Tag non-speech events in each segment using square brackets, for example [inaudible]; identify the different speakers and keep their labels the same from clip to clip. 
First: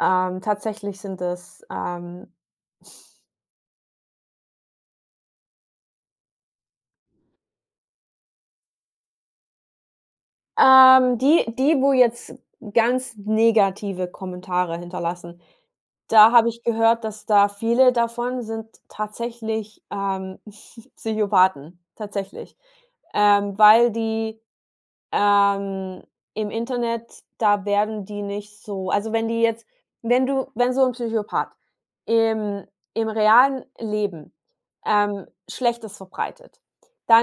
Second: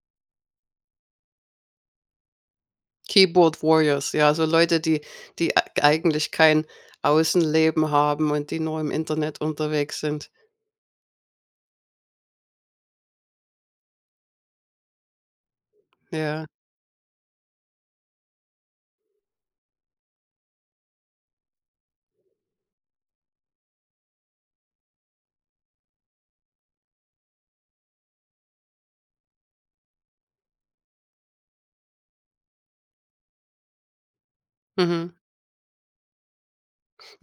Speaker 1: Ähm, tatsächlich sind es, ähm
Speaker 2: Keyboard warriors, ja, so Leute, die die eig eigentlich kein Außenleben haben und die nur im Internet unterwegs sind.
Speaker 1: Ähm, die die, wo jetzt ganz negative Kommentare hinterlassen, da
Speaker 2: Ja.
Speaker 1: habe ich gehört, dass da viele davon sind tatsächlich, ähm, [giggles] Psychopathen, tatsächlich. Ähm, weil die, ähm, im Internet da werden die nicht so also wenn die jetzt wenn du wenn so 'n Psychopath im im realen Leben,
Speaker 2: Mhm.
Speaker 1: ähm, Schlechtes verbreitet,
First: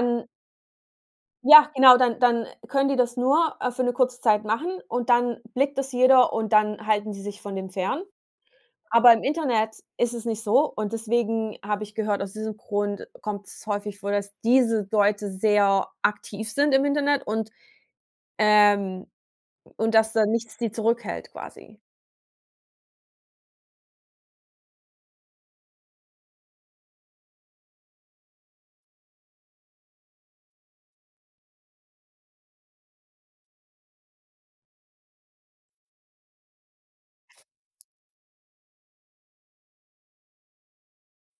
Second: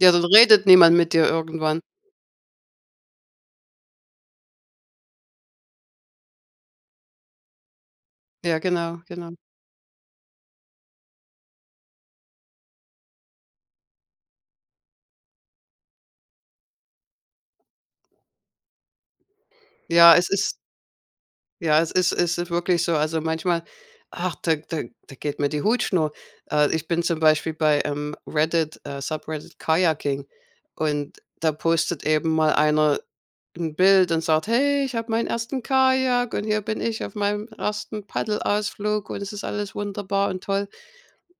Speaker 2: Ja, dann redet niemand mit dir
Speaker 1: Ja,
Speaker 2: irgendwann.
Speaker 1: genau! Dann dann können die das nur, äh, für 'ne kurze Zeit machen und dann blickt das jeder und dann halten die sich von dem fern.
Speaker 2: Ja, genau,
Speaker 1: Aber im
Speaker 2: genau.
Speaker 1: Internet ist es nicht so und deswegen habe ich gehört, aus diesem Grund kommt's häufig vor, dass diese Leute sehr aktiv sind im Internet und, ähm, und dass
Speaker 2: Ja,
Speaker 1: da
Speaker 2: es ist
Speaker 1: nichts die zurückhält quasi.
Speaker 2: Ja, es ist ist wirklich so, also manchmal, ach, da da da geht mir die Hutschnur. Äh, ich bin zum Beispiel bei, ähm, Reddit, äh Subreddit Kajaking und da postet eben mal einer 'n Bild und sagt: „Hey, ich hab meinen ersten Kajak, und hier bin ich auf meinem ersten Paddelausflug und es ist alles wunderbar und toll.”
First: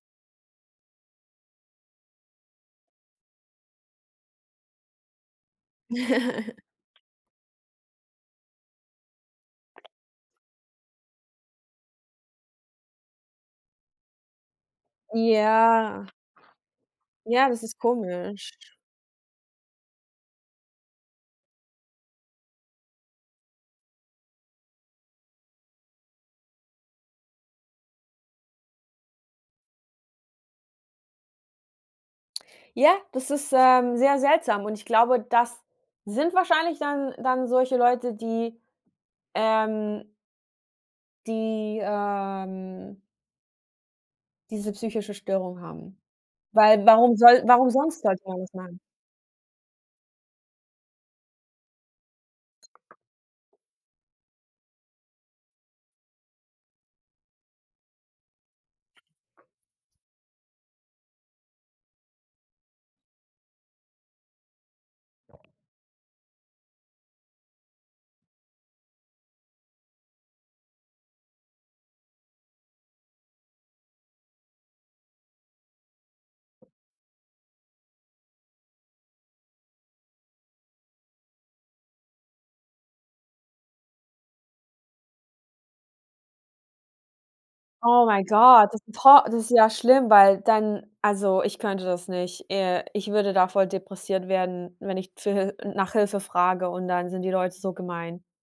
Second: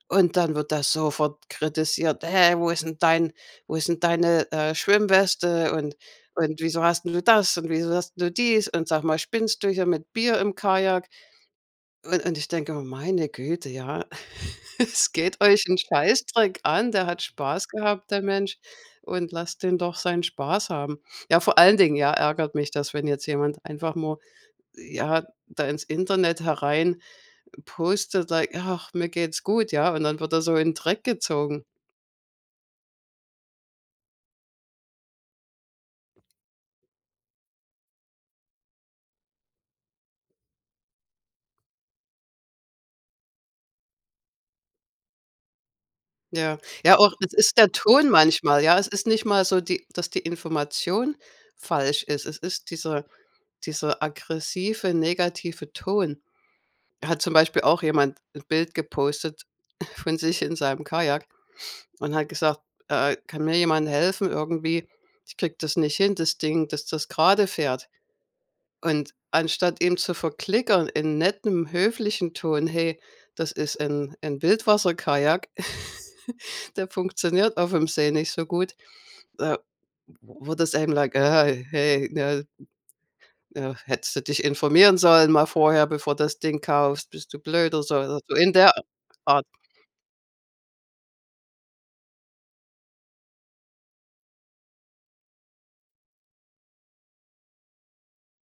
Speaker 2: Und dann wird das sofort kritisiert: „Hä, wo ist 'n dein wo ist deine, äh, Schwimmweste und und wieso
Speaker 1: [laughs]
Speaker 2: hast 'n du das und wieso hast 'n du dies? Und sag mal, spinnst du hier mit Bier im Kajak?” Un und ich denke immer: „Meine Güte, ja. [laughs] Es geht euch 'n
Speaker 1: Ja.
Speaker 2: Scheißdreck an, der hat
Speaker 1: Ja, das
Speaker 2: Spaß
Speaker 1: ist
Speaker 2: gehabt, der
Speaker 1: komisch.
Speaker 2: Mensch. Und lasst den doch seinen Spaß haben.” Ja, vor allen Dingen, ja, ärgert mich das, wenn jetzt jemand einfach mal, ja, da ins Internet herein postet, like: „Ach, mir geht's gut“, ja? Und dann wird er so in Dreck gezogen.
Speaker 1: Ja, das ist, ähm, sehr seltsam und ich glaube, das sind wahrscheinlich dann dann solche Leute, die, ähm die, ähm diese psychische Störung haben.
Speaker 2: Ja,
Speaker 1: Weil
Speaker 2: ja, auch
Speaker 1: warum
Speaker 2: es
Speaker 1: soll
Speaker 2: ist
Speaker 1: warum
Speaker 2: der
Speaker 1: sonst
Speaker 2: Ton
Speaker 1: sollte man das
Speaker 2: manchmal, ja?
Speaker 1: machen?
Speaker 2: Es ist nicht mal so, die dass die Information falsch ist. Es ist dieser dieser aggressive, negative Ton. Er hat zum Beispiel auch jemand 'n Bild gepostet [chuckles] von sich in seinem Kajak und hat gesagt, äh äh: „Kann mir jemand helfen irgendwie? Ich kriege das nicht hin, das Ding, dass das gerade fährt.” Und anstatt ihm zu verklickern in nettem höflichen Ton: „Hey, das ist 'n 'n Wildwasserkajak, [giggles] der funktioniert auf 'm See nicht so gut.” Äh wurde es einem like: „Hey, ne, äh, hättest du dich informieren sollen mal vorher, bevor du das Ding kaufst? Bist du blöd oder so?“
Speaker 1: Oh
Speaker 2: Also,
Speaker 1: my
Speaker 2: in
Speaker 1: god,
Speaker 2: der
Speaker 1: das ist 'n to das
Speaker 2: Art.
Speaker 1: ist ja schlimm, weil dann also, ich könnte das nicht. Äh, ich würde davor depressiv werden, wenn ich zu Hil n nach Hilfe frage und dann sind die Leute so gemein.